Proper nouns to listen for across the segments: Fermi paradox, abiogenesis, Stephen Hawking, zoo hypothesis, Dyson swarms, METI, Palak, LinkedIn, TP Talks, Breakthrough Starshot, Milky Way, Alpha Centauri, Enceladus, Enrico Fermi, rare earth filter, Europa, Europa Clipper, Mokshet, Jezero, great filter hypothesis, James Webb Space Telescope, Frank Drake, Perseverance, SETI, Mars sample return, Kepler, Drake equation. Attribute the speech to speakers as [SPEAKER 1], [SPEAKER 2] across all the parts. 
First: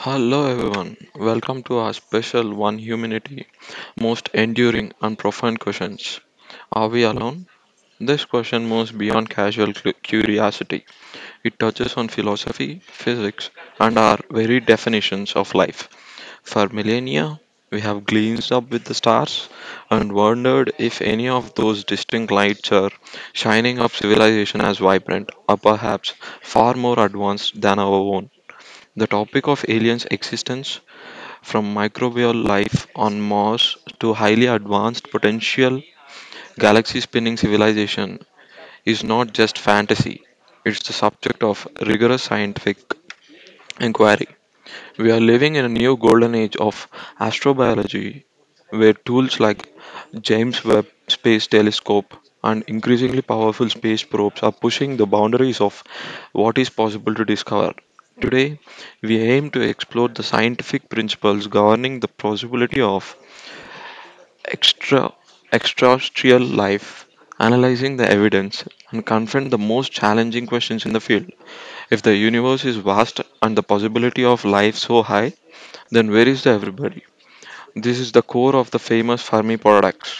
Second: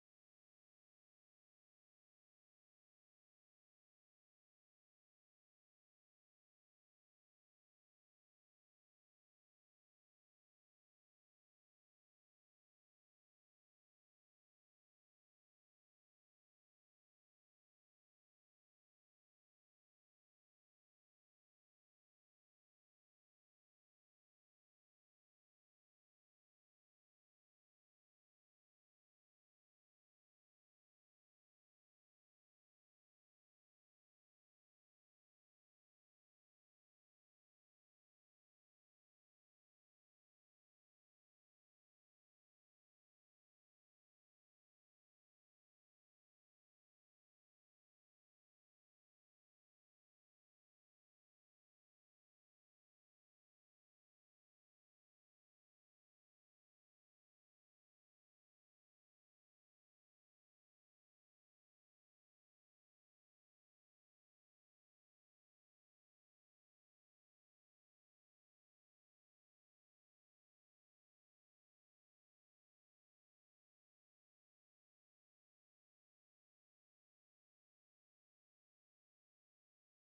[SPEAKER 1] Hello, everyone. Welcome to our special One Humanity Most Enduring and Profound Questions. Are we alone? This question moves beyond casual curiosity. It touches on philosophy, physics, and our very definitions of life. For millennia, we have gazed up with the stars and wondered if any of those distinct lights are shining up civilization as vibrant or perhaps far more advanced than our own. The topic of aliens' existence from microbial life on Mars to highly advanced potential galaxy spinning civilization is not just fantasy, it's the subject of rigorous scientific inquiry. We are living in a new golden age of astrobiology where tools like James Webb Space Telescope and increasingly powerful space probes are pushing the boundaries of what is possible to discover. Today, we aim to explore the scientific principles governing the possibility of extra extraterrestrial life, analyzing the evidence, and confront the most challenging questions in the field. If the universe is vast and the possibility of life so high, then where is the everybody? This is the core of the famous Fermi paradox.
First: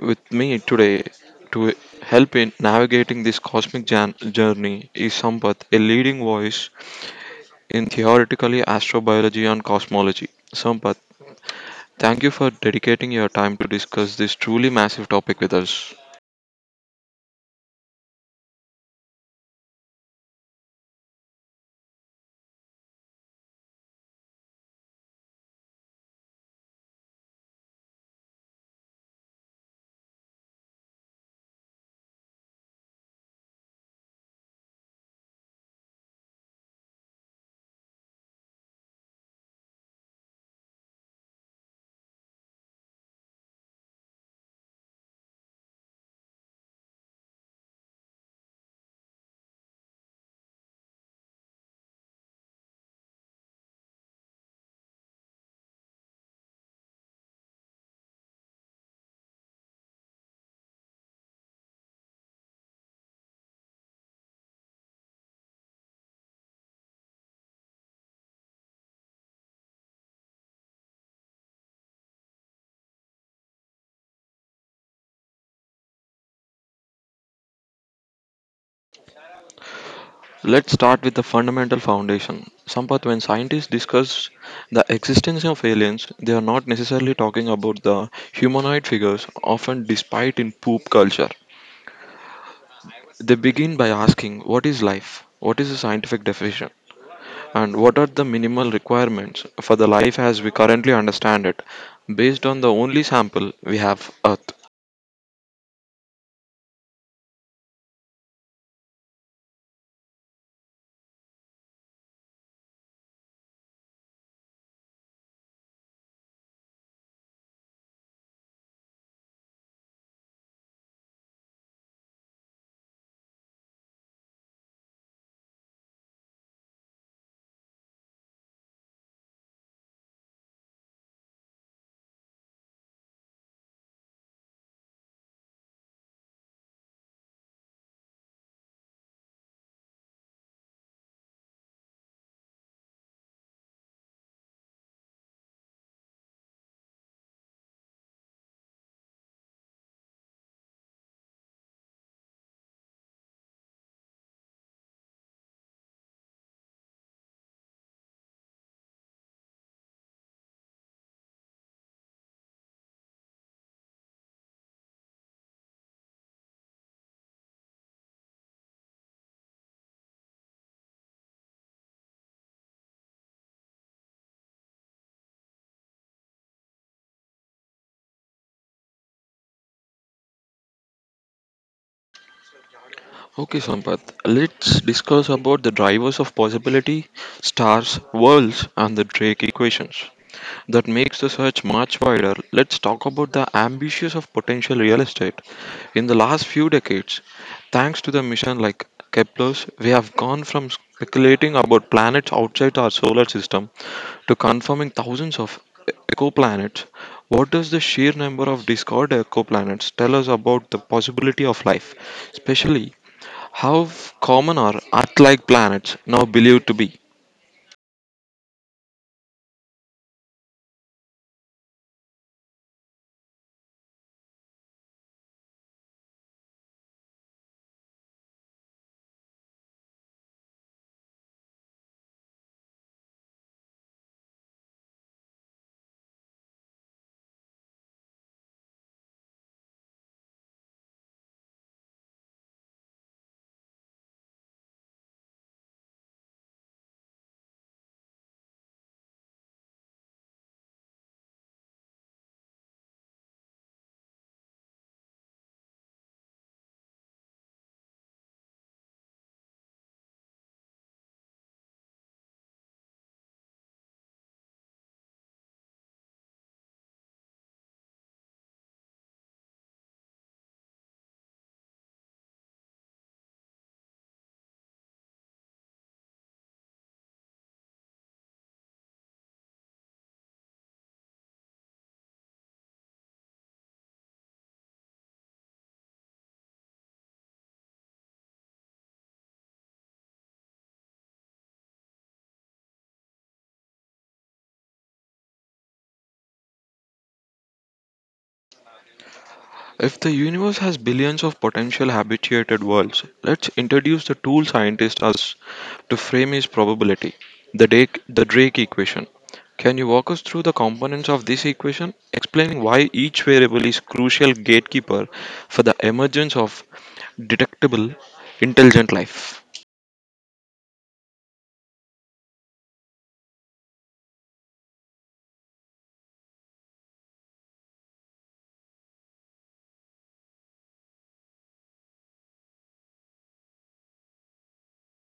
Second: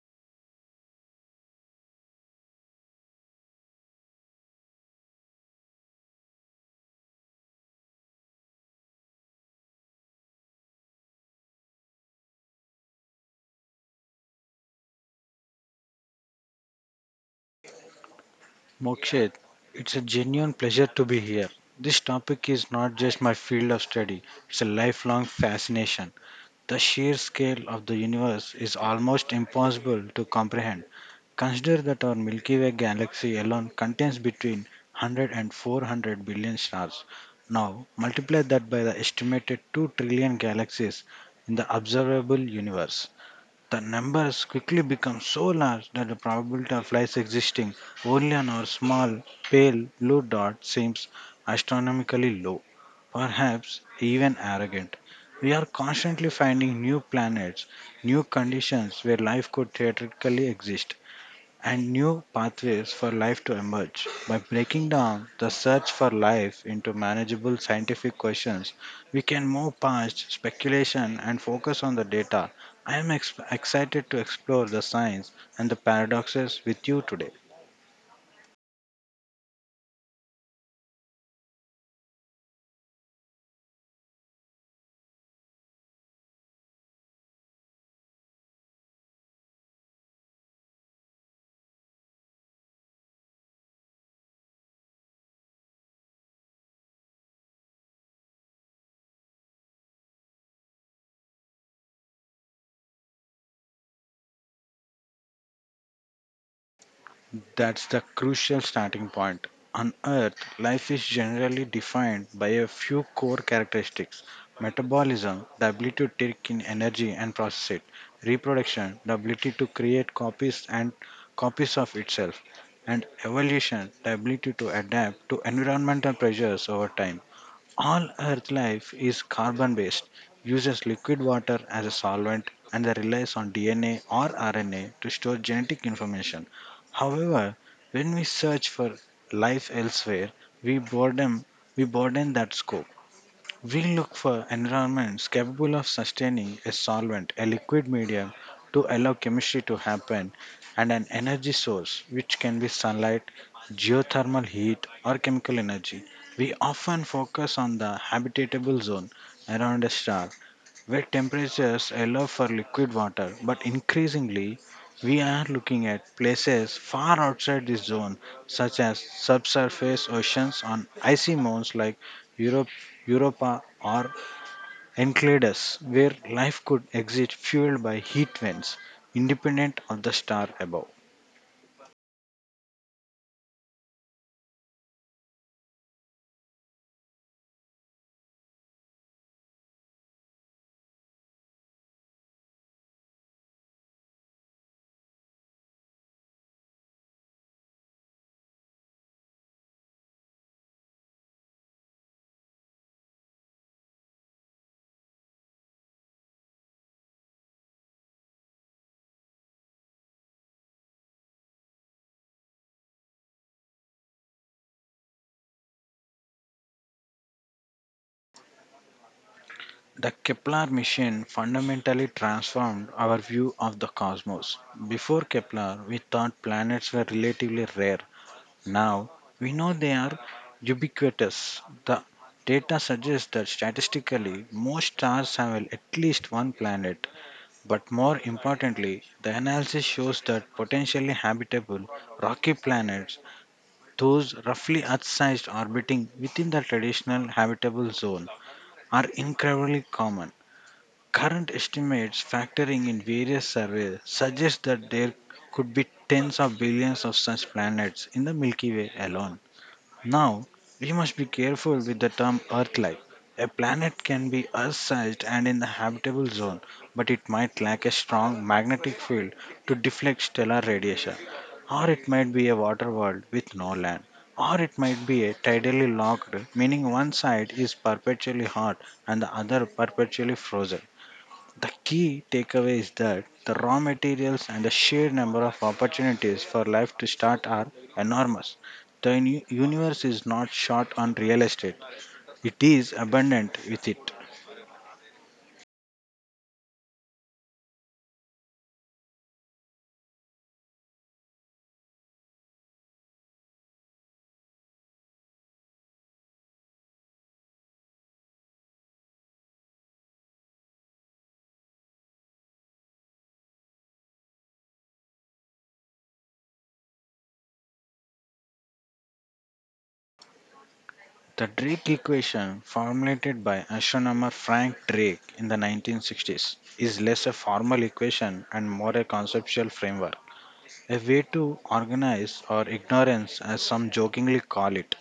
[SPEAKER 1] With me today to help in navigating this cosmic journey is Sampath, a leading voice in theoretically astrobiology and cosmology. Sampath, thank you for dedicating your time to discuss this truly massive topic with us.
[SPEAKER 2] Mokshet, it's a genuine pleasure to be here. This topic is not just my field of study, it's a lifelong fascination. The sheer scale of the universe is almost impossible to comprehend. Consider that our Milky Way galaxy alone contains between 100 and 400 billion stars. Now, multiply that by the estimated 2 trillion galaxies in the observable universe. The numbers quickly become so large that the probability of life existing only on our small, pale blue dot seems astronomically low, perhaps even arrogant. We are constantly finding new planets, new conditions where life could theoretically exist, and new pathways for life to emerge. By breaking down the search for life into manageable scientific questions, we can move past speculation and focus on the data. I am excited to explore the science and the paradoxes with you today.
[SPEAKER 1] Let's start with the fundamental foundation. Sampath, when scientists discuss the existence of aliens, they are not necessarily talking about the humanoid figures often despite in poop culture. They begin by asking what is life, what is the scientific definition, and what are the minimal requirements for the life as we currently understand it, based on the only sample we have Earth.
[SPEAKER 2] That's the crucial starting point. On Earth, life is generally defined by a few core characteristics: metabolism, the ability to take in energy and process it; reproduction, the ability to create copies of itself; and evolution, the ability to adapt to environmental pressures over time. All Earth life is carbon based, uses liquid water as a solvent, and they relies on DNA or RNA to store genetic information. However, when we search for life elsewhere, we burden, we burden that scope. We look for environments capable of sustaining a solvent, a liquid medium to allow chemistry to happen, and an energy source, which can be sunlight, geothermal heat, or chemical energy. We often focus on the habitable zone around a star where temperatures allow for liquid water, but increasingly we are looking at places far outside this zone, such as subsurface oceans on icy moons like Europe, Europa or Enceladus, where life could exist fueled by heat vents independent of the star above.
[SPEAKER 1] Okay, Sampath, let's discuss about the drivers of possibility, stars, worlds, and the Drake equations. That makes the search much wider, let's talk about the ambitions of potential real estate. In the last few decades, thanks to the mission like Kepler's, we have gone from speculating about planets outside our solar system to confirming thousands of ecoplanets. What does the sheer number of discovered ecoplanets tell us about the possibility of life, especially how common are Earth-like planets now believed to be?
[SPEAKER 2] The Kepler mission fundamentally transformed our view of the cosmos. Before Kepler, we thought planets were relatively rare. Now, we know they are ubiquitous. The data suggests that statistically, most stars have at least one planet. But more importantly, the analysis shows that potentially habitable rocky planets, those roughly Earth sized orbiting within the traditional habitable zone, are incredibly common. Current estimates factoring in various surveys suggest that there could be tens of billions of such planets in the Milky Way alone. Now, we must be careful with the term Earth-like. A planet can be Earth-sized and in the habitable zone, but it might lack a strong magnetic field to deflect stellar radiation, or it might be a water world with no land, or it might be a tidally locked, meaning one side is perpetually hot and the other perpetually frozen. The key takeaway is that the raw materials and the sheer number of opportunities for life to start are enormous. The universe is not short on real estate, it is abundant with it.
[SPEAKER 1] If the universe has billions of potential habitated worlds, let's introduce the tool scientists us to frame his probability, the Drake equation. Can you walk us through the components of this equation, explaining why each variable is crucial gatekeeper for the emergence of detectable intelligent life?
[SPEAKER 2] The Drake equation, formulated by astronomer Frank Drake in the 1960s, is less a formal equation and more a conceptual framework, a way to organize our ignorance, as some jokingly call it.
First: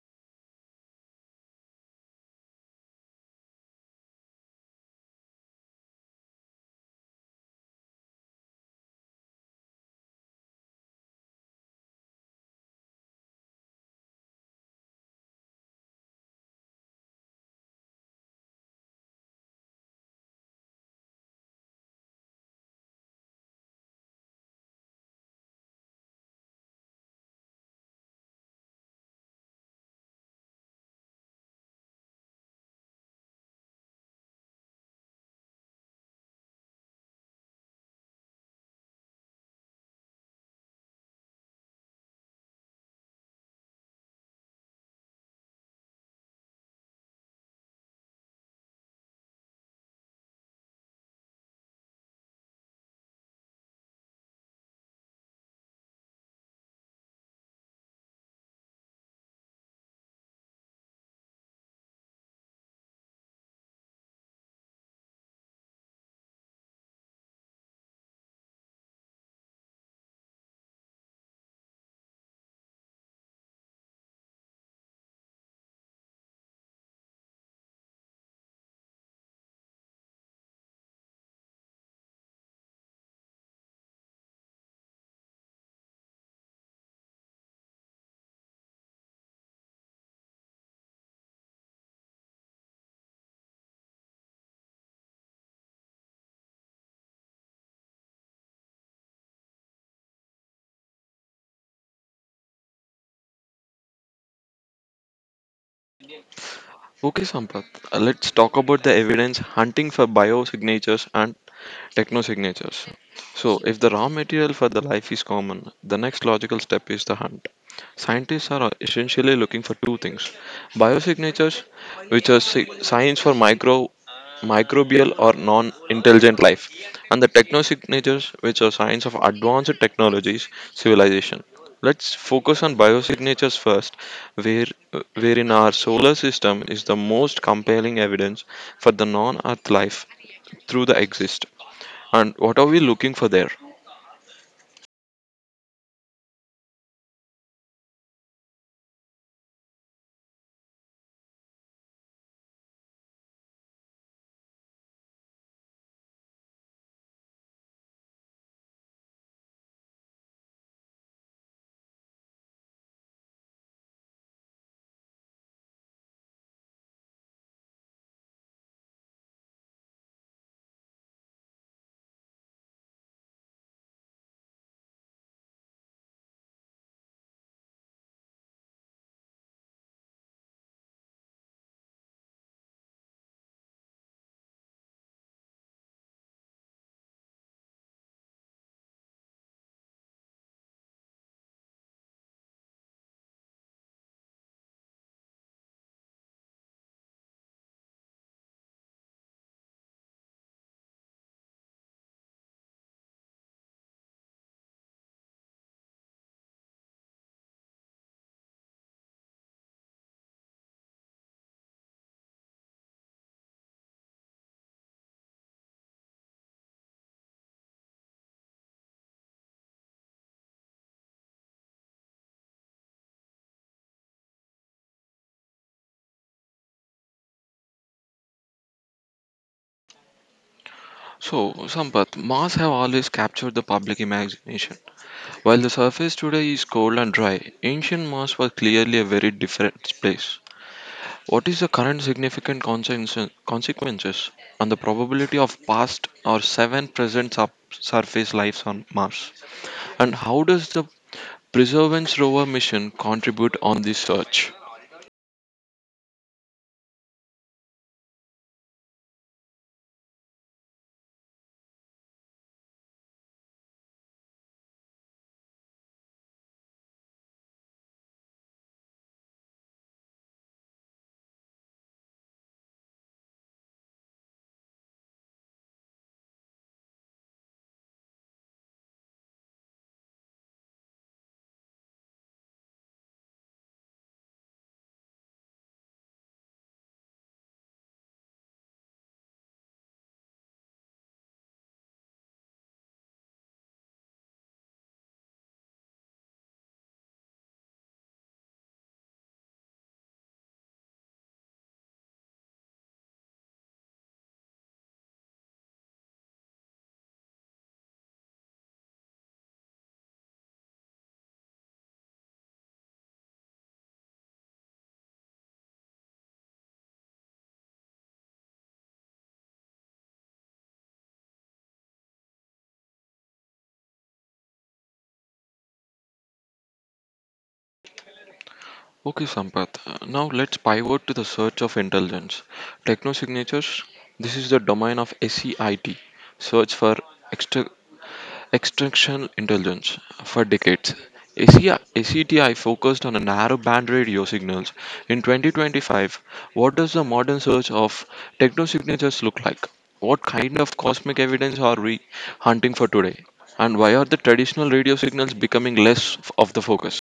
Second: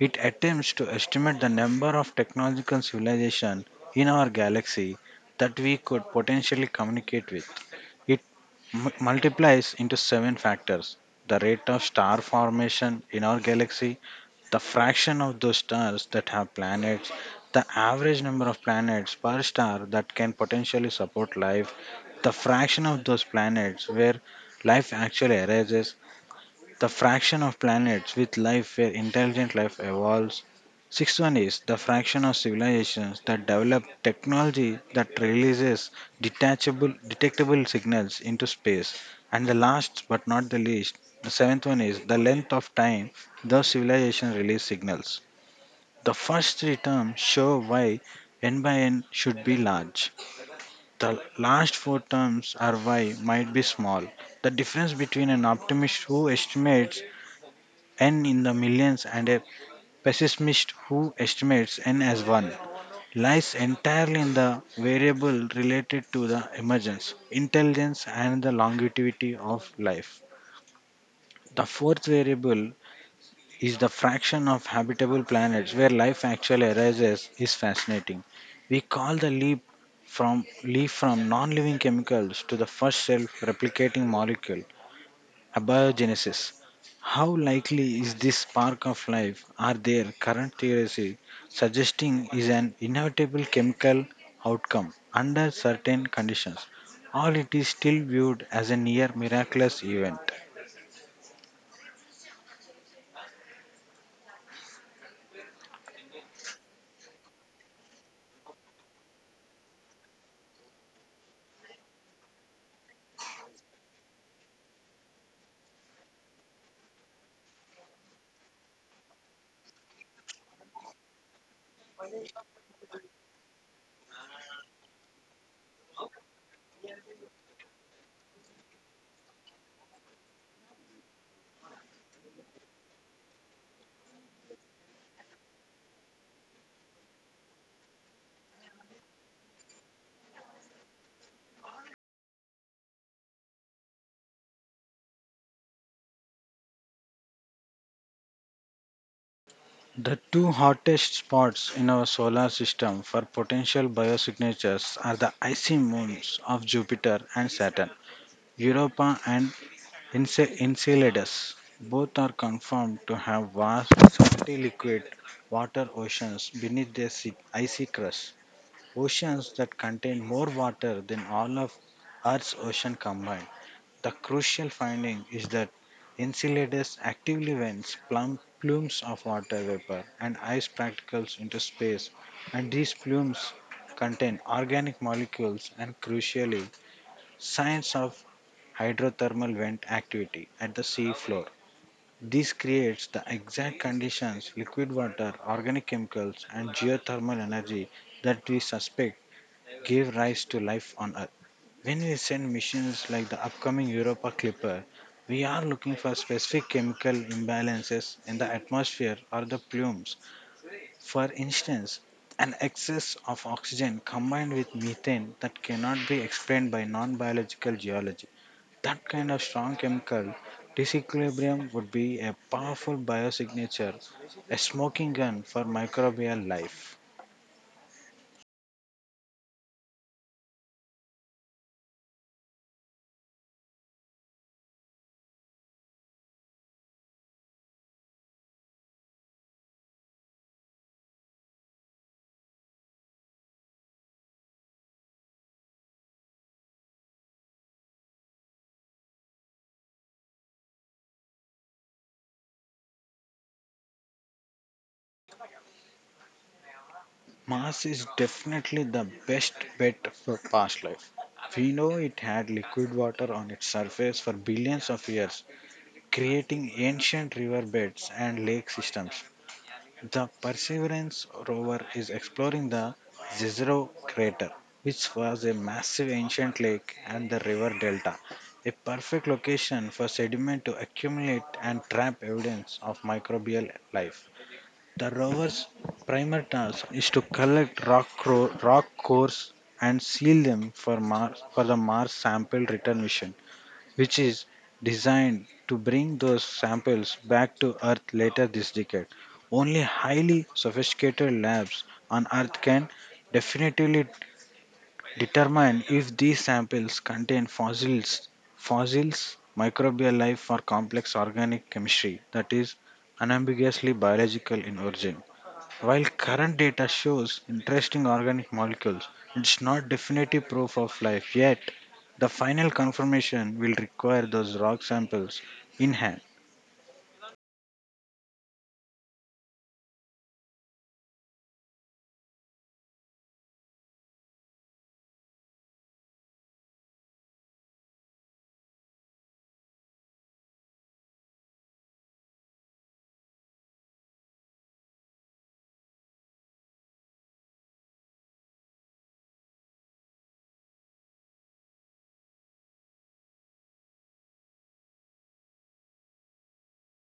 [SPEAKER 2] It attempts to estimate the number of technological civilizations in our galaxy that we could potentially communicate with. It multiplies into seven factors: the rate of star formation in our galaxy, the fraction of those stars that have planets, the average number of planets per star that can potentially support life, the fraction of those planets where life actually arises, the fraction of planets with life where intelligent life evolves. Sixth one is the fraction of civilizations that develop technology that releases detachable detectable signals into space. And the last but not the least, the seventh one is the length of time those civilizations release signals. The first three terms show why n by n should be large. The last four terms are why might be small. The difference between an optimist who estimates n in the millions, and a pessimist who estimates n as 1 lies entirely in the variable related to the emergence, intelligence, and the longevity of life. The fourth variable is the fraction of habitable planets where life actually arises is fascinating. We call the leap from non-living chemicals to the first self-replicating molecule abiogenesis. How likely is this spark of life? Are there current theories suggesting is an inevitable chemical outcome under certain conditions, or it is still viewed as a near miraculous event?
[SPEAKER 1] Okay, Sampath, let's talk about the evidence hunting for biosignatures and technosignatures. So, if the raw material for the life is common, the next logical step is the hunt. Scientists are essentially looking for two things biosignatures, which are signs for microbial or non intelligent life, and the technosignatures, which are signs of advanced technologies, civilization. Let's focus on biosignatures first, where, wherein our solar system is the most compelling evidence for the non Earth life through the exist. And what are we looking for there?
[SPEAKER 2] The two hottest spots in our solar system for potential biosignatures are the icy moons of Jupiter and Saturn, Europa and Enceladus. Both are confirmed to have vast, salty liquid water oceans beneath their icy crust, oceans that contain more water than all of Earth's ocean combined. The crucial finding is that Enceladus actively vents plumes of water vapor and ice particles into space, and these plumes contain organic molecules and, crucially, signs of hydrothermal vent activity at the sea floor. This creates the exact conditions: liquid water, organic chemicals, and geothermal energy that we suspect gave rise to life on Earth. When we send missions like the upcoming Europa Clipper, we are looking for specific chemical imbalances in the atmosphere or the plumes. For instance, an excess of oxygen combined with methane that cannot be explained by non biological geology, that kind of strong chemical disequilibrium would be a powerful biosignature, a smoking gun for microbial life.
[SPEAKER 1] So, Sampath, Mars have always captured the public imagination. While the surface today is cold and dry, ancient Mars was clearly a very different place. What is the current significant consequences on the probability of past or seven present subsurface lives on Mars? And how does the Perseverance rover mission contribute on this search?
[SPEAKER 2] Mars is definitely the best bet for past life. We know it had liquid water on its surface for billions of years, creating ancient riverbeds and lake systems. The Perseverance rover is exploring the Jezero crater, which was a massive ancient lake and the river delta, a perfect location for sediment to accumulate and trap evidence of microbial life. The rover's primary task is to collect rock cores and seal them for the Mars sample return mission, which is designed to bring those samples back to Earth later this decade. Only highly sophisticated labs on Earth can definitively determine if these samples contain fossils, microbial life, or complex organic chemistry that is unambiguously biological in origin. While current data shows interesting organic molecules, it's not definitive proof of life yet. The final confirmation will require those rock samples in hand.
[SPEAKER 1] Okay, Sampath. Now let's pivot to the search of intelligence. Technosignatures. This is the domain of SEIT, search for extra Extinction intelligence. For decades, ACI focused on a narrow band radio signals. In 2025, what does the modern search of technosignatures look like? What kind of cosmic evidence are we hunting for today? And why are the traditional radio signals becoming less of the focus?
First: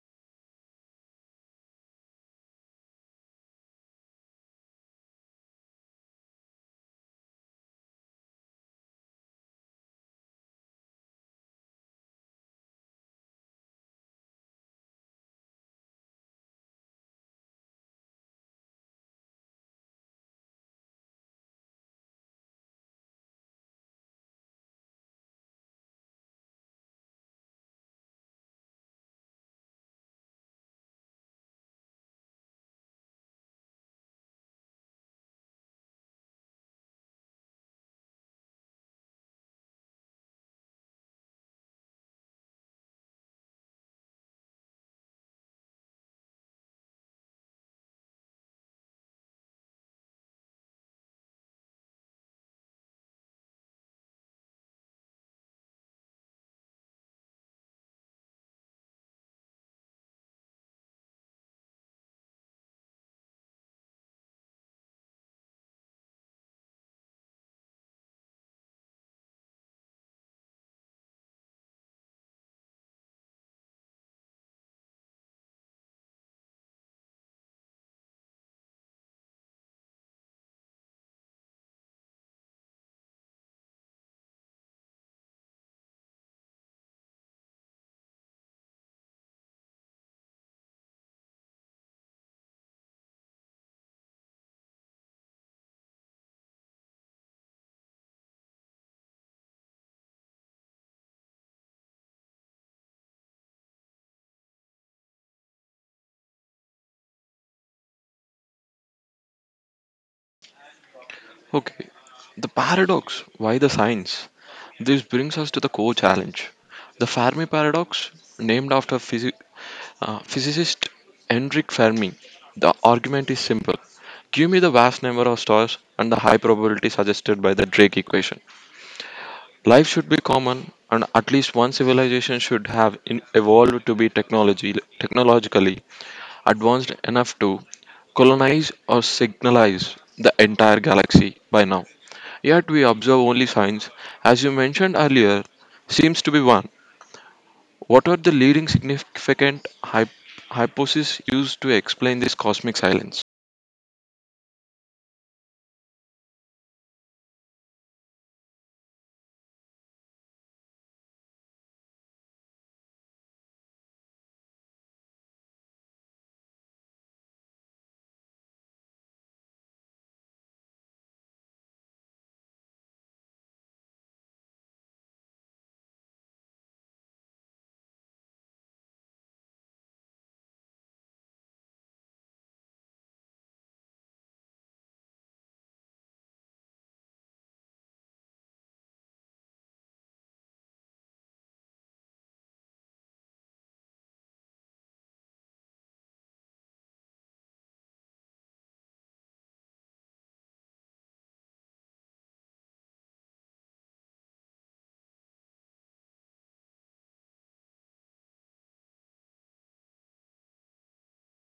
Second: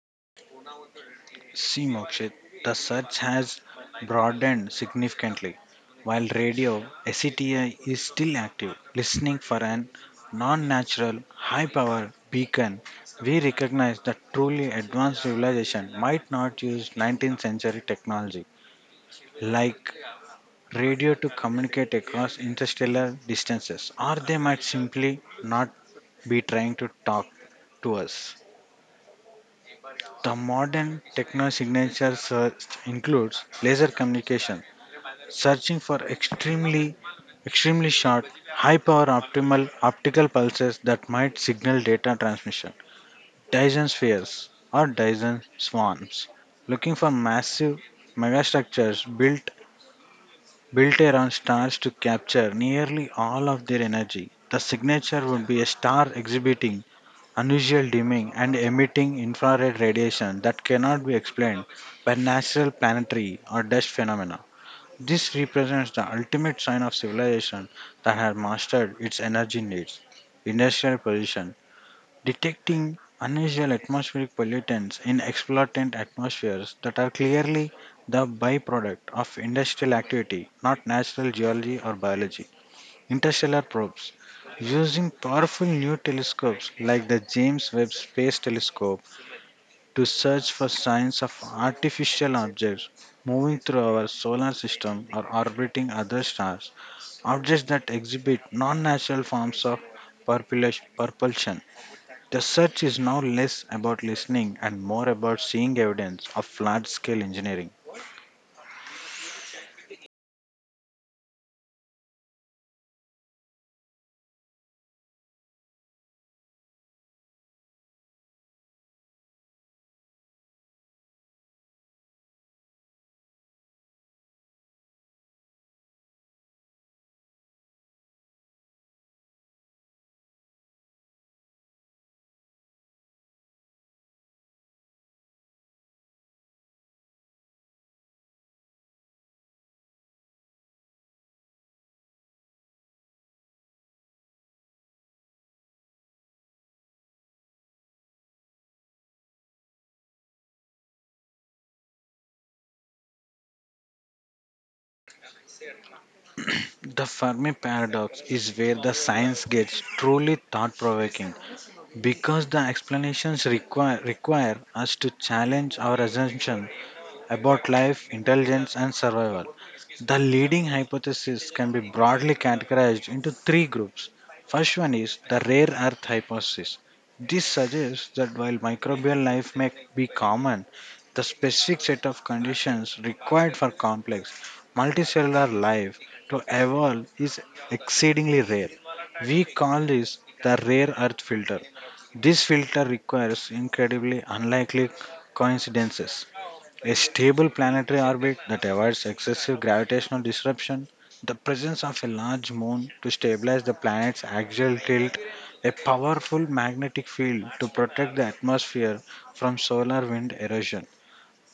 [SPEAKER 2] See, Mokshit, the search has broadened significantly. While radio, SETI is still active, listening for an non natural, high power beacon. We recognize that truly advanced civilization might not use 19th century technology like radio to communicate across interstellar distances, or they might simply not be trying to talk to us. The modern techno signature search includes laser communication, searching for extremely short, high power optimal optical pulses that might signal data transmission. Dyson spheres or Dyson swarms, looking for massive megastructures built around stars to capture nearly all of their energy. The signature would be a star exhibiting unusual dimming and emitting infrared radiation that cannot be explained by natural planetary or dust phenomena. This represents the ultimate sign of civilization that has mastered its energy needs, industrial position, detecting unusual atmospheric pollutants in exploitant atmospheres that are clearly the byproduct of industrial activity, not natural geology or biology. Interstellar probes. Using powerful new telescopes like the James Webb Space Telescope to search for signs of artificial objects moving through our solar system or orbiting other stars, objects that exhibit non natural forms of propulsion. The search is now less about listening and more about seeing evidence of large scale engineering.
[SPEAKER 1] Okay, the paradox why the science? This brings us to the core challenge. The Fermi paradox, named after physicist Enric Fermi, the argument is simple. Give me the vast number of stars and the high probability suggested by the Drake equation. Life should be common, and at least one civilization should have evolved to be technologically advanced enough to colonize or signalize the entire galaxy by now. Yet we observe only signs, as you mentioned earlier, seems to be one. What are the leading significant hypotheses used to explain this cosmic silence?
[SPEAKER 2] The Fermi paradox is where the science gets truly thought provoking because the explanations require us to challenge our assumption about life, intelligence, and survival. The leading hypothesis can be broadly categorized into three groups. First one is the rare earth hypothesis. This suggests that while microbial life may be common, the specific set of conditions required for complex multicellular life to evolve is exceedingly rare. We call this the rare earth filter. This filter requires incredibly unlikely coincidences: a stable planetary orbit that avoids excessive gravitational disruption, the presence of a large moon to stabilize the planet's axial tilt, a powerful magnetic field to protect the atmosphere from solar wind erosion,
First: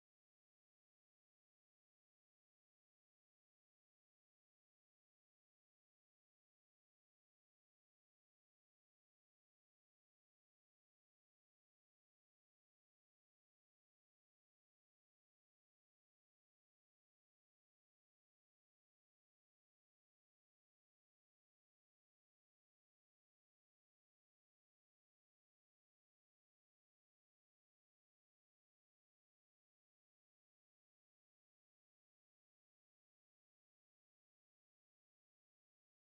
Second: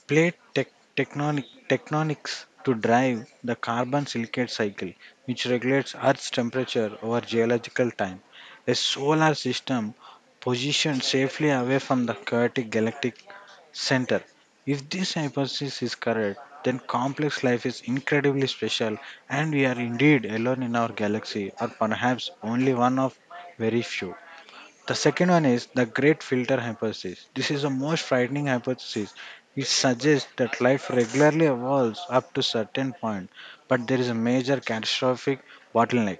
[SPEAKER 2] plate tectonics to drive the carbon silicate cycle, which regulates Earth's temperature over geological time, a solar system positioned safely away from the chaotic galactic center. If this hypothesis is correct, then complex life is incredibly special and we are indeed alone in our galaxy, or perhaps only one of very few. The second one is the great filter hypothesis. This is the most frightening hypothesis. It suggests that life regularly evolves up to certain point, but there is a major catastrophic bottleneck,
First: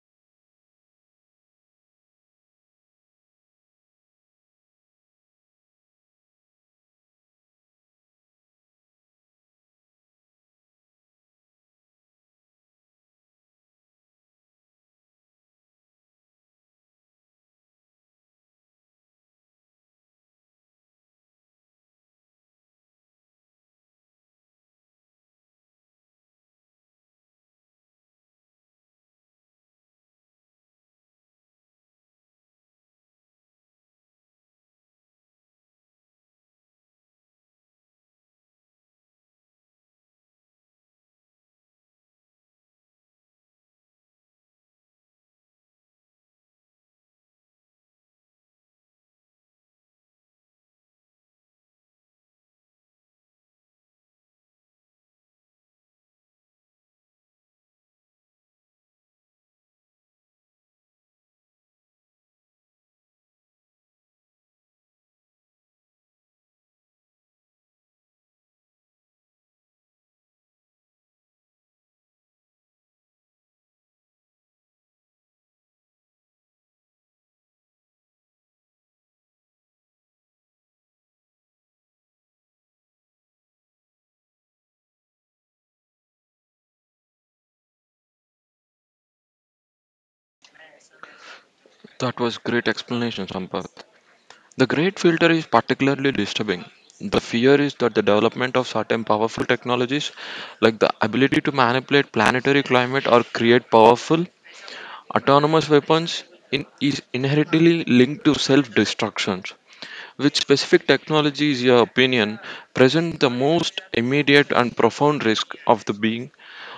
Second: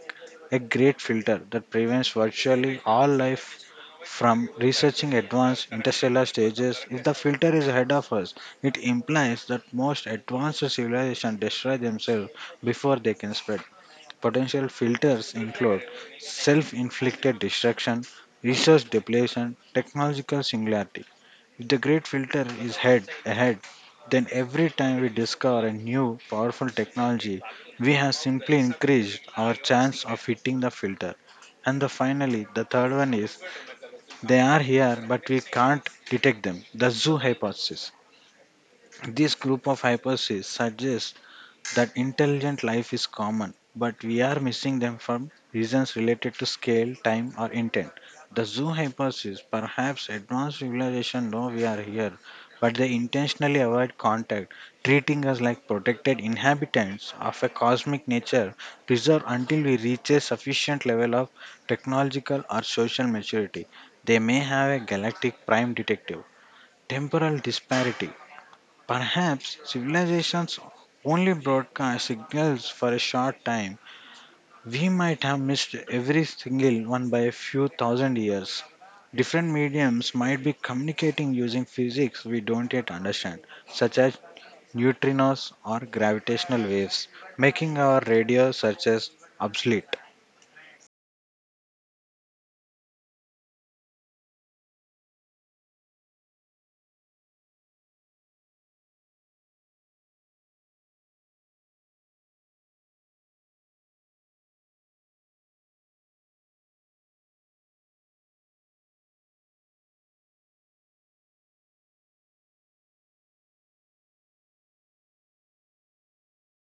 [SPEAKER 2] a great filter that prevents virtually all life from researching advanced interstellar stages. If the filter is ahead of us, it implies that most advanced civilizations destroy themselves before they can spread. Potential filters include self inflicted destruction, resource depletion, technological singularity. If the great filter is head ahead, then every time we discover a new powerful technology, we have simply increased our chance of hitting the filter. And the finally, the third one is they are here, but we can't detect them. The zoo hypothesis. This group of hypotheses suggests that intelligent life is common, but we are missing them for reasons related to scale, time, or intent. The zoo hypothesis, perhaps advanced civilization know we are here, but they intentionally avoid contact, treating us like protected inhabitants of a cosmic nature preserved until we reach a sufficient level of technological or social maturity. They may have a galactic prime detective temporal disparity. Perhaps civilizations only broadcast signals for a short time. We might have missed every single one by a few thousand years. Different mediums might be communicating using physics we don't yet understand, such as neutrinos or gravitational waves, making our radio searches obsolete.
[SPEAKER 1] That was great explanation, Sampath. The great filter is particularly disturbing. The fear is that the development of certain powerful technologies, like the ability to manipulate planetary climate or create powerful Autonomous weapons in, is inherently linked to self-destruction. Which specific technology is your opinion present the most immediate and profound risk of the being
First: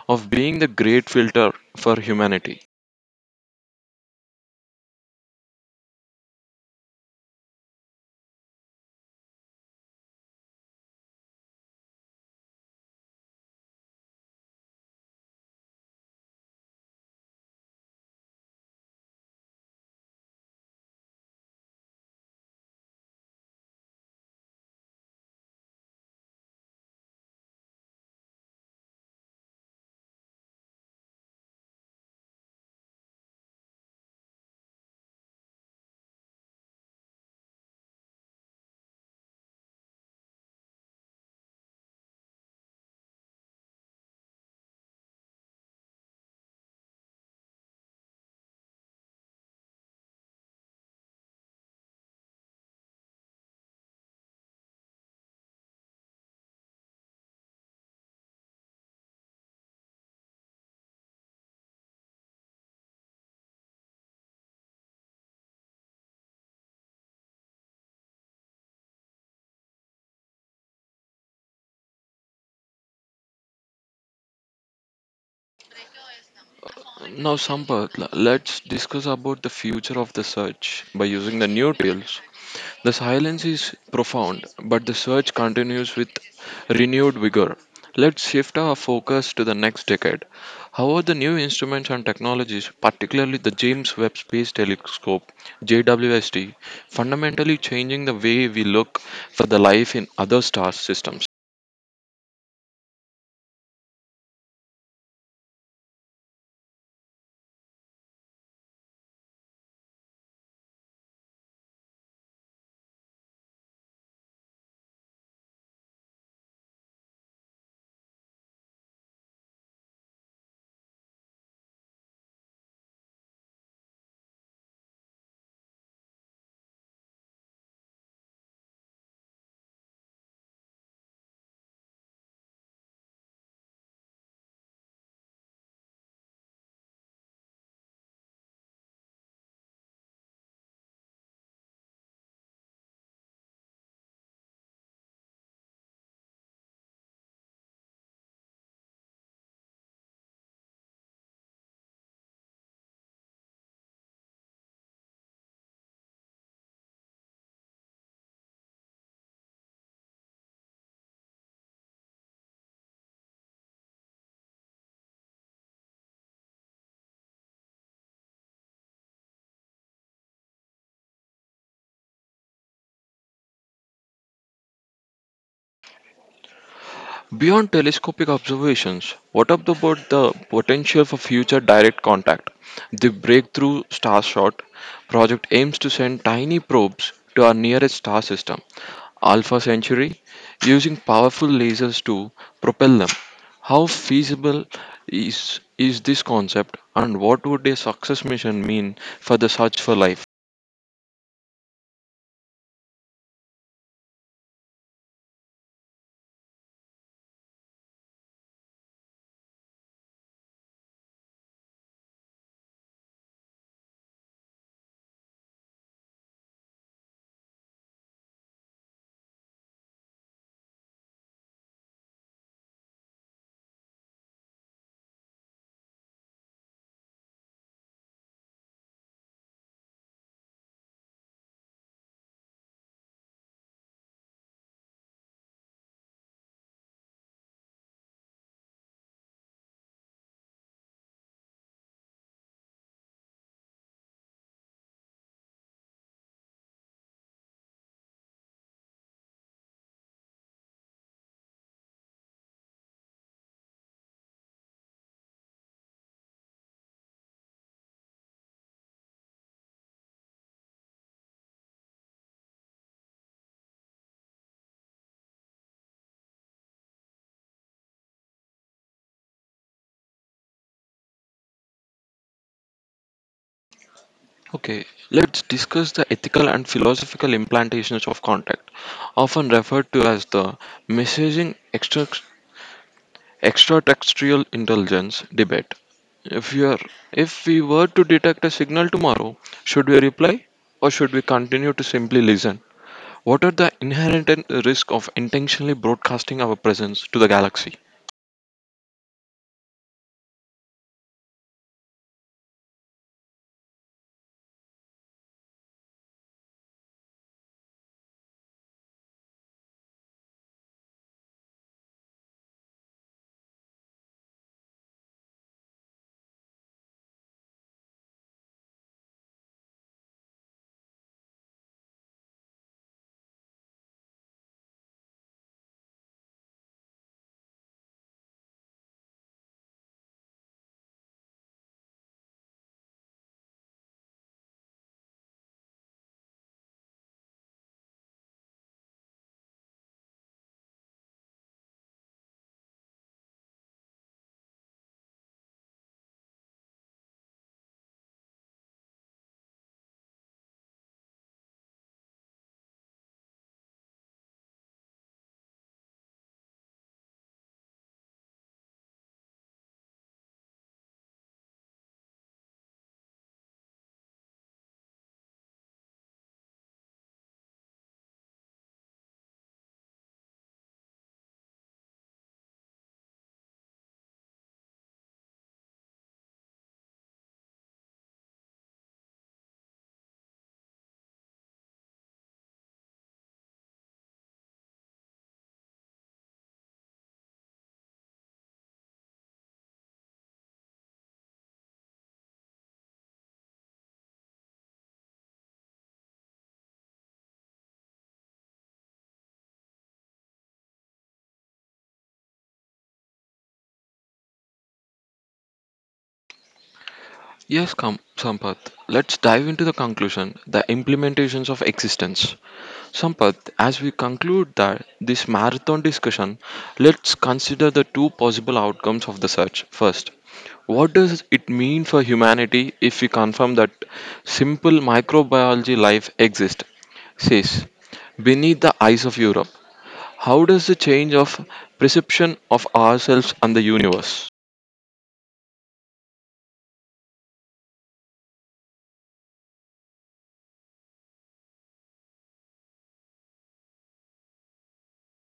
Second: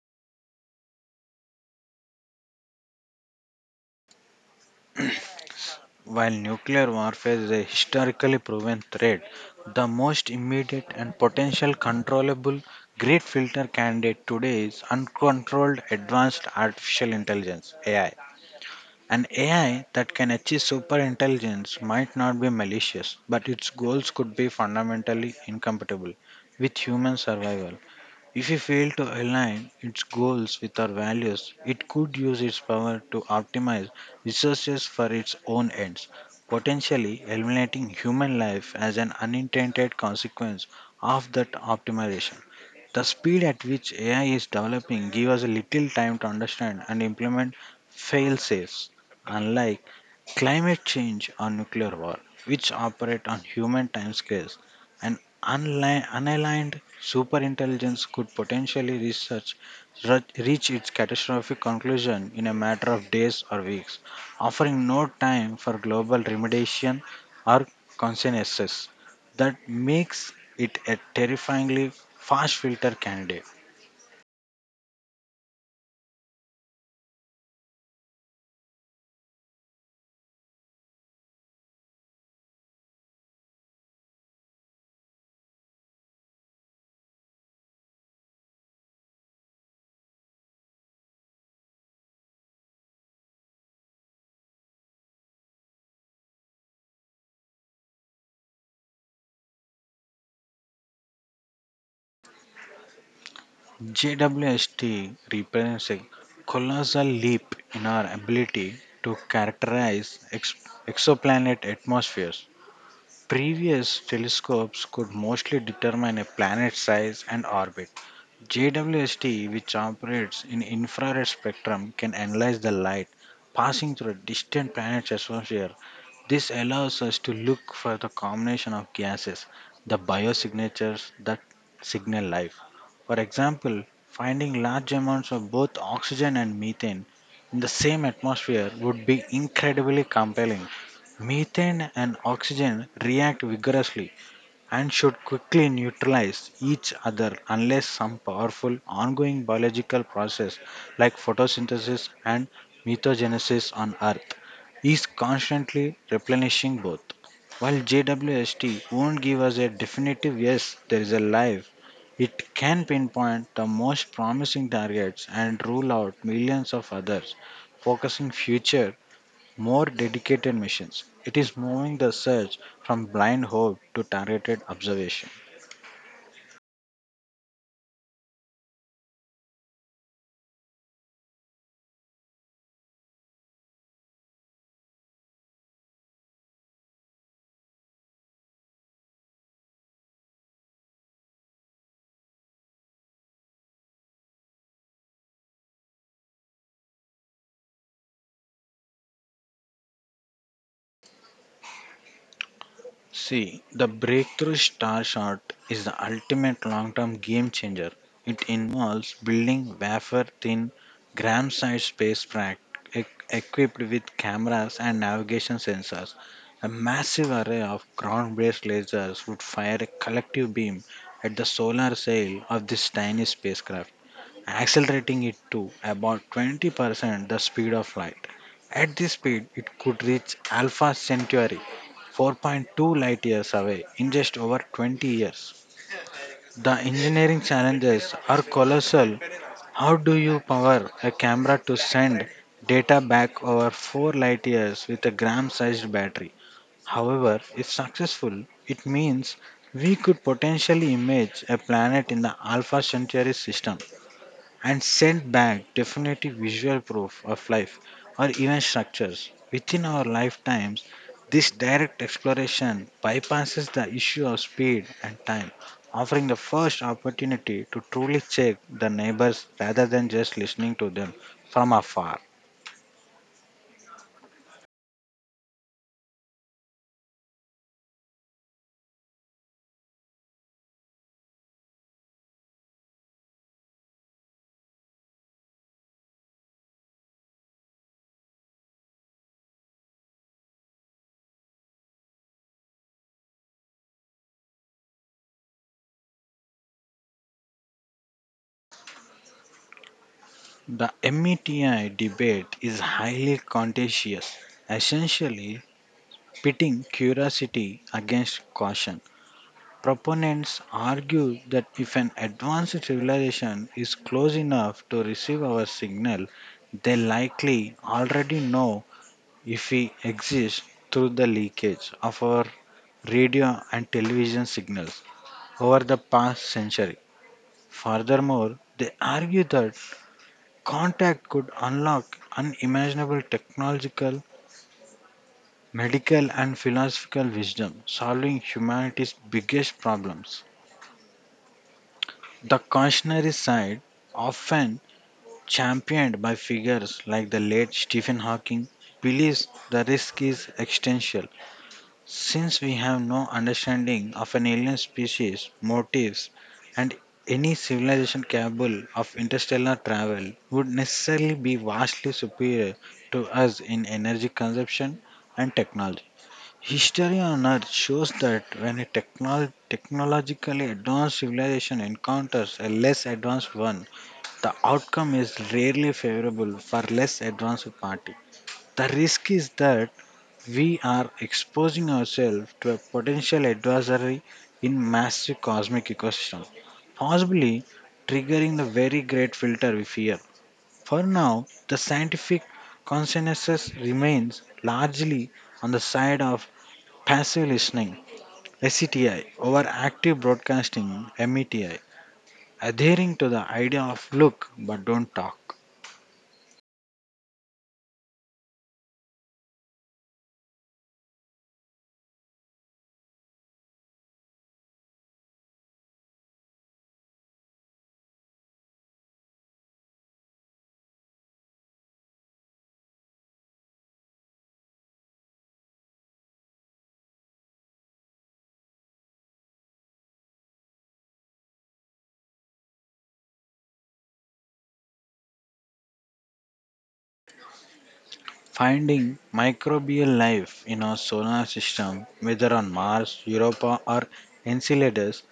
[SPEAKER 1] of being the great filter for humanity?
[SPEAKER 2] While nuclear warfare is a historically proven threat, the most immediate and potential controllable great filter candidate today is uncontrolled advanced artificial intelligence, AI. An AI that can achieve superintelligence might not be malicious, but its goals could be fundamentally incompatible with human survival. If we fail to align its goals with our values, it could use its power to optimize resources for its own ends, potentially eliminating human life as an unintended consequence of that optimization. The speed at which AI is developing gives us little time to understand and implement fail safes. Unlike climate change or nuclear war, which operate on human timescales, an unaligned superintelligence could potentially research, reach its catastrophic conclusion in a matter of days or weeks, offering no time for global remediation or consciences. That makes it a terrifyingly fast filter candidate.
[SPEAKER 1] Now, Sampath, let's discuss about the future of the search by using the new tools. The silence is profound, but the search continues with renewed vigor. Let's shift our focus to the next decade. How are the new instruments and technologies, particularly the James Webb Space Telescope (JWST), fundamentally changing the way we look for the life in other star systems?
[SPEAKER 2] JWST represents a colossal leap in our ability to characterize ex- exoplanet atmospheres. Previous telescopes could mostly determine a planet's size and orbit. JWST, which operates in infrared spectrum, can analyze the light passing through a distant planet's atmosphere. This allows us to look for the combination of gases, the biosignatures that signal life. For example, finding large amounts of both oxygen and methane in the same atmosphere would be incredibly compelling. Methane and oxygen react vigorously and should quickly neutralize each other unless some powerful ongoing biological process like photosynthesis and methanogenesis on Earth is constantly replenishing both. While JWST won't give us a definitive yes, there is a life, it can pinpoint the most promising targets and rule out millions of others, focusing future more dedicated missions. It is moving the search from blind hope to targeted observation.
[SPEAKER 1] Beyond telescopic observations, what up about the potential for future direct contact? The Breakthrough Starshot project aims to send tiny probes to our nearest star system, Alpha Centauri, using powerful lasers to propel them. How feasible is this concept, and what would a success mission mean for the search for life?
[SPEAKER 2] See, the breakthrough star shot is the ultimate long term game changer. It involves building wafer thin, gram sized spacecraft e- equipped with cameras and navigation sensors. A massive array of ground based lasers would fire a collective beam at the solar sail of this tiny spacecraft, accelerating it to about 20% the speed of light. At this speed, it could reach Alpha Centauri, 4.2 light years away, in just over 20 years. The engineering challenges are colossal. How do you power a camera to send data back over 4 light years with a gram sized battery? However, if successful, it means we could potentially image a planet in the Alpha Centauri system and sent back definitive visual proof of life or even structures within our lifetimes. This direct exploration bypasses the issue of speed and time, offering the first opportunity to truly check the neighbors rather than just listening to them from afar.
[SPEAKER 1] Okay, let's discuss the ethical and philosophical implantations of contact, often referred to as the messaging extraterrestrial intelligence debate. If you are, If we were to detect a signal tomorrow, should we reply or should we continue to simply listen? What are the inherent risks of intentionally broadcasting our presence to the galaxy?
[SPEAKER 2] The METI debate is highly contentious, essentially pitting curiosity against caution. Proponents argue that if an advanced civilization is close enough to receive our signal, they likely already know if we exist through the leakage of our radio and television signals over the past century. Furthermore, they argue that contact could unlock unimaginable technological, medical, and philosophical wisdom, solving humanity's biggest problems. The cautionary side, often championed by figures like the late Stephen Hawking, believes the risk is existential. Since we have no understanding of an alien species, motives, and any civilization capable of interstellar travel would necessarily be vastly superior to us in energy consumption and technology. History on Earth shows that when a technologically advanced civilization encounters a less advanced one, the outcome is rarely favorable for less advanced party. The risk is that we are exposing ourselves to a potential adversary in massive cosmic ecosystem, possibly triggering the very great filter we fear. For now, the scientific consensus remains largely on the side of passive listening, (SCTI) over active broadcasting, METI, adhering to the idea of look but don't talk.
[SPEAKER 1] Yes, Sampath, let's dive into the conclusion the implementations of existence. Sampath, as we conclude that this marathon discussion, let's consider the two possible outcomes of the search. First, what does it mean for humanity if we confirm that simple microbiology life exists? Says, beneath the eyes of Europe, how does the change of perception of ourselves and the universe?
[SPEAKER 2] Finding microbial life in our solar system, whether on Mars, Europa, or Enceladus,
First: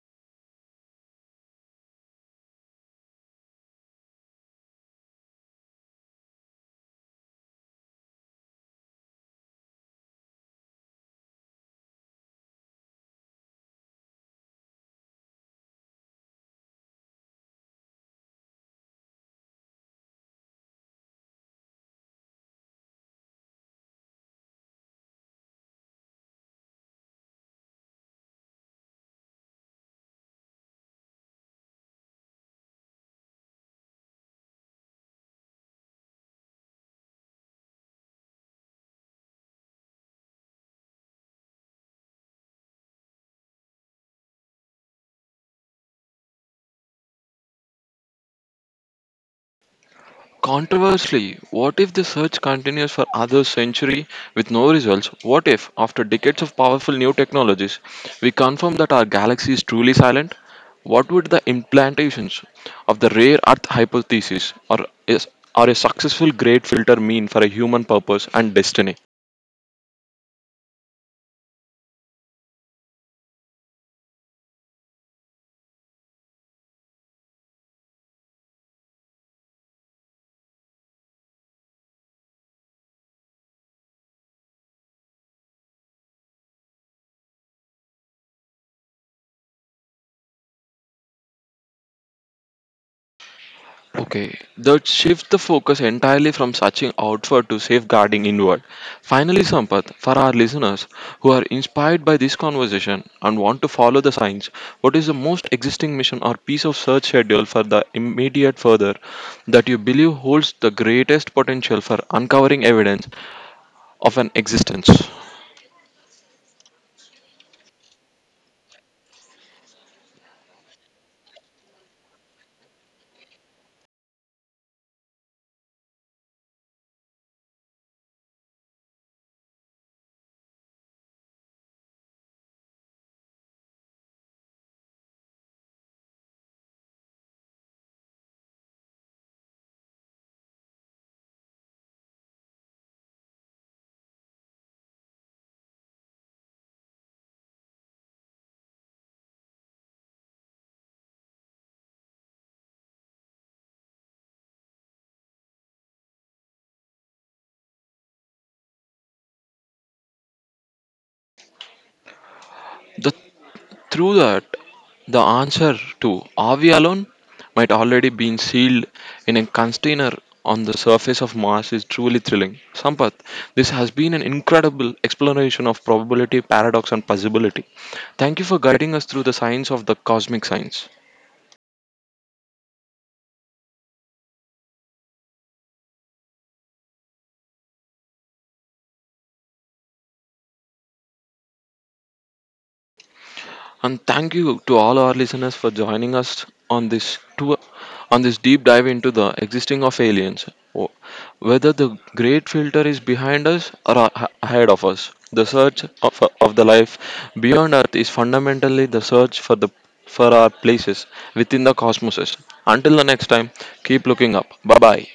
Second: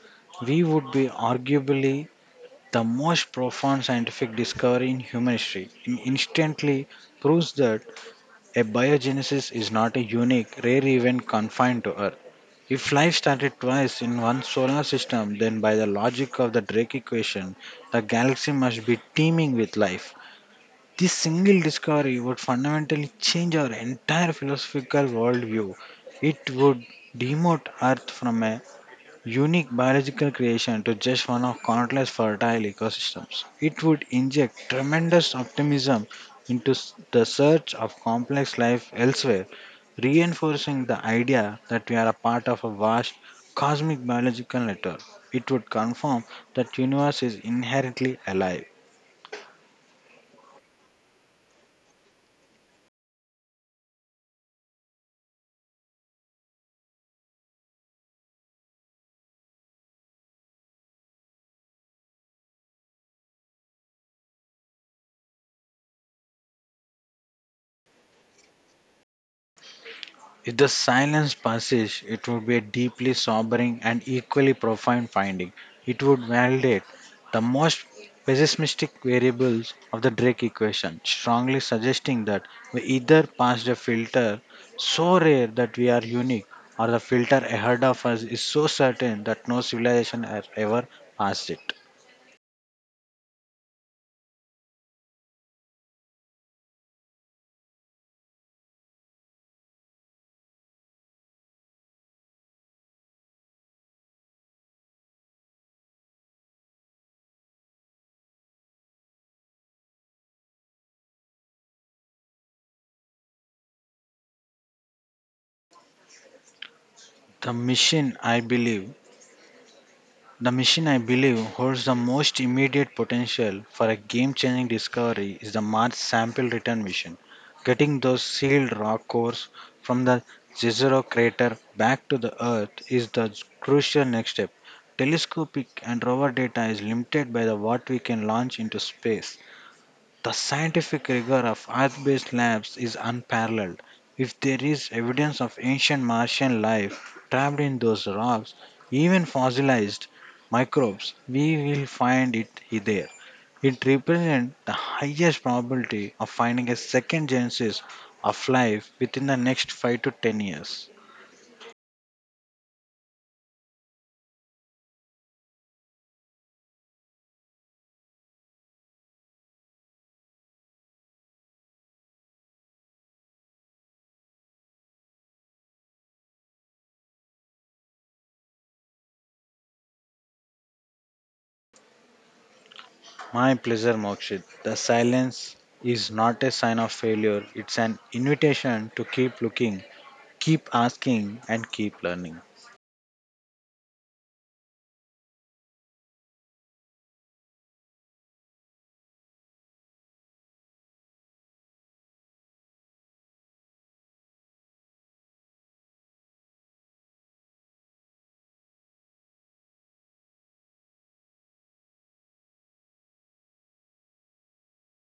[SPEAKER 2] we would be arguably the most profound scientific discovery in human history. It instantly proves that A biogenesis is not a unique, rare event confined to Earth. If life started twice in one solar system, then by the logic of the Drake equation, the galaxy must be teeming with life. This single discovery would fundamentally change our entire philosophical worldview. It would demote Earth from a unique biological creation to just one of countless fertile ecosystems. It would inject tremendous optimism into the search of complex life elsewhere, reinforcing the idea that we are a part of a vast cosmic biological network. It would confirm that universe is inherently alive.
[SPEAKER 1] Controversially, what if the search continues for another century with no results? What if, after decades of powerful new technologies, we confirm that our galaxy is truly silent? What would the implantations of the rare earth hypothesis or a successful great filter mean for a human purpose and destiny?
[SPEAKER 2] If the silence persists, it would be a deeply sobering and equally profound finding. It would validate the most pessimistic variables of the Drake equation, strongly suggesting that we either passed a filter so rare that we are unique, or the filter ahead of us is so certain that no civilization has ever passed it.
[SPEAKER 1] Okay, that shifts the focus entirely from searching outward to safeguarding inward. Finally, Sampath, for our listeners who are inspired by this conversation and want to follow the signs, what is the most existing mission or piece of search schedule for the immediate further that you believe holds the greatest potential for uncovering evidence of an existence?
[SPEAKER 2] The mission, I believe, The machine I believe holds the most immediate potential for a game changing discovery is the Mars sample return mission. Getting those sealed rock cores from the Jezero crater back to the Earth is the crucial next step. Telescopic and rover data is limited by the what we can launch into space, the scientific rigor of Earth based labs is unparalleled. If there is evidence of ancient Martian life trapped in those rocks, even fossilized microbes, we will find it there. It represents the highest probability of finding a second genesis of life within the next 5 to 10 years.
[SPEAKER 1] The, through that, the answer to are we alone might already been sealed in a container on the surface of Mars is truly thrilling. Sampath, this has been an incredible exploration of probability, paradox, and possibility. Thank you for guiding us through the science of the cosmic science.
[SPEAKER 2] My pleasure, Mokshit. The silence is not a sign of failure, it's an invitation to keep looking, keep asking, and keep learning.
[SPEAKER 1] And thank you to all our listeners for joining us on this tour, on this deep dive into the existing of aliens. Wh- Whether the great filter is behind us or ahead of us, the search of, of the life beyond Earth is fundamentally the search for the for our places within the cosmoses. Until the next time, keep looking up. Bye bye.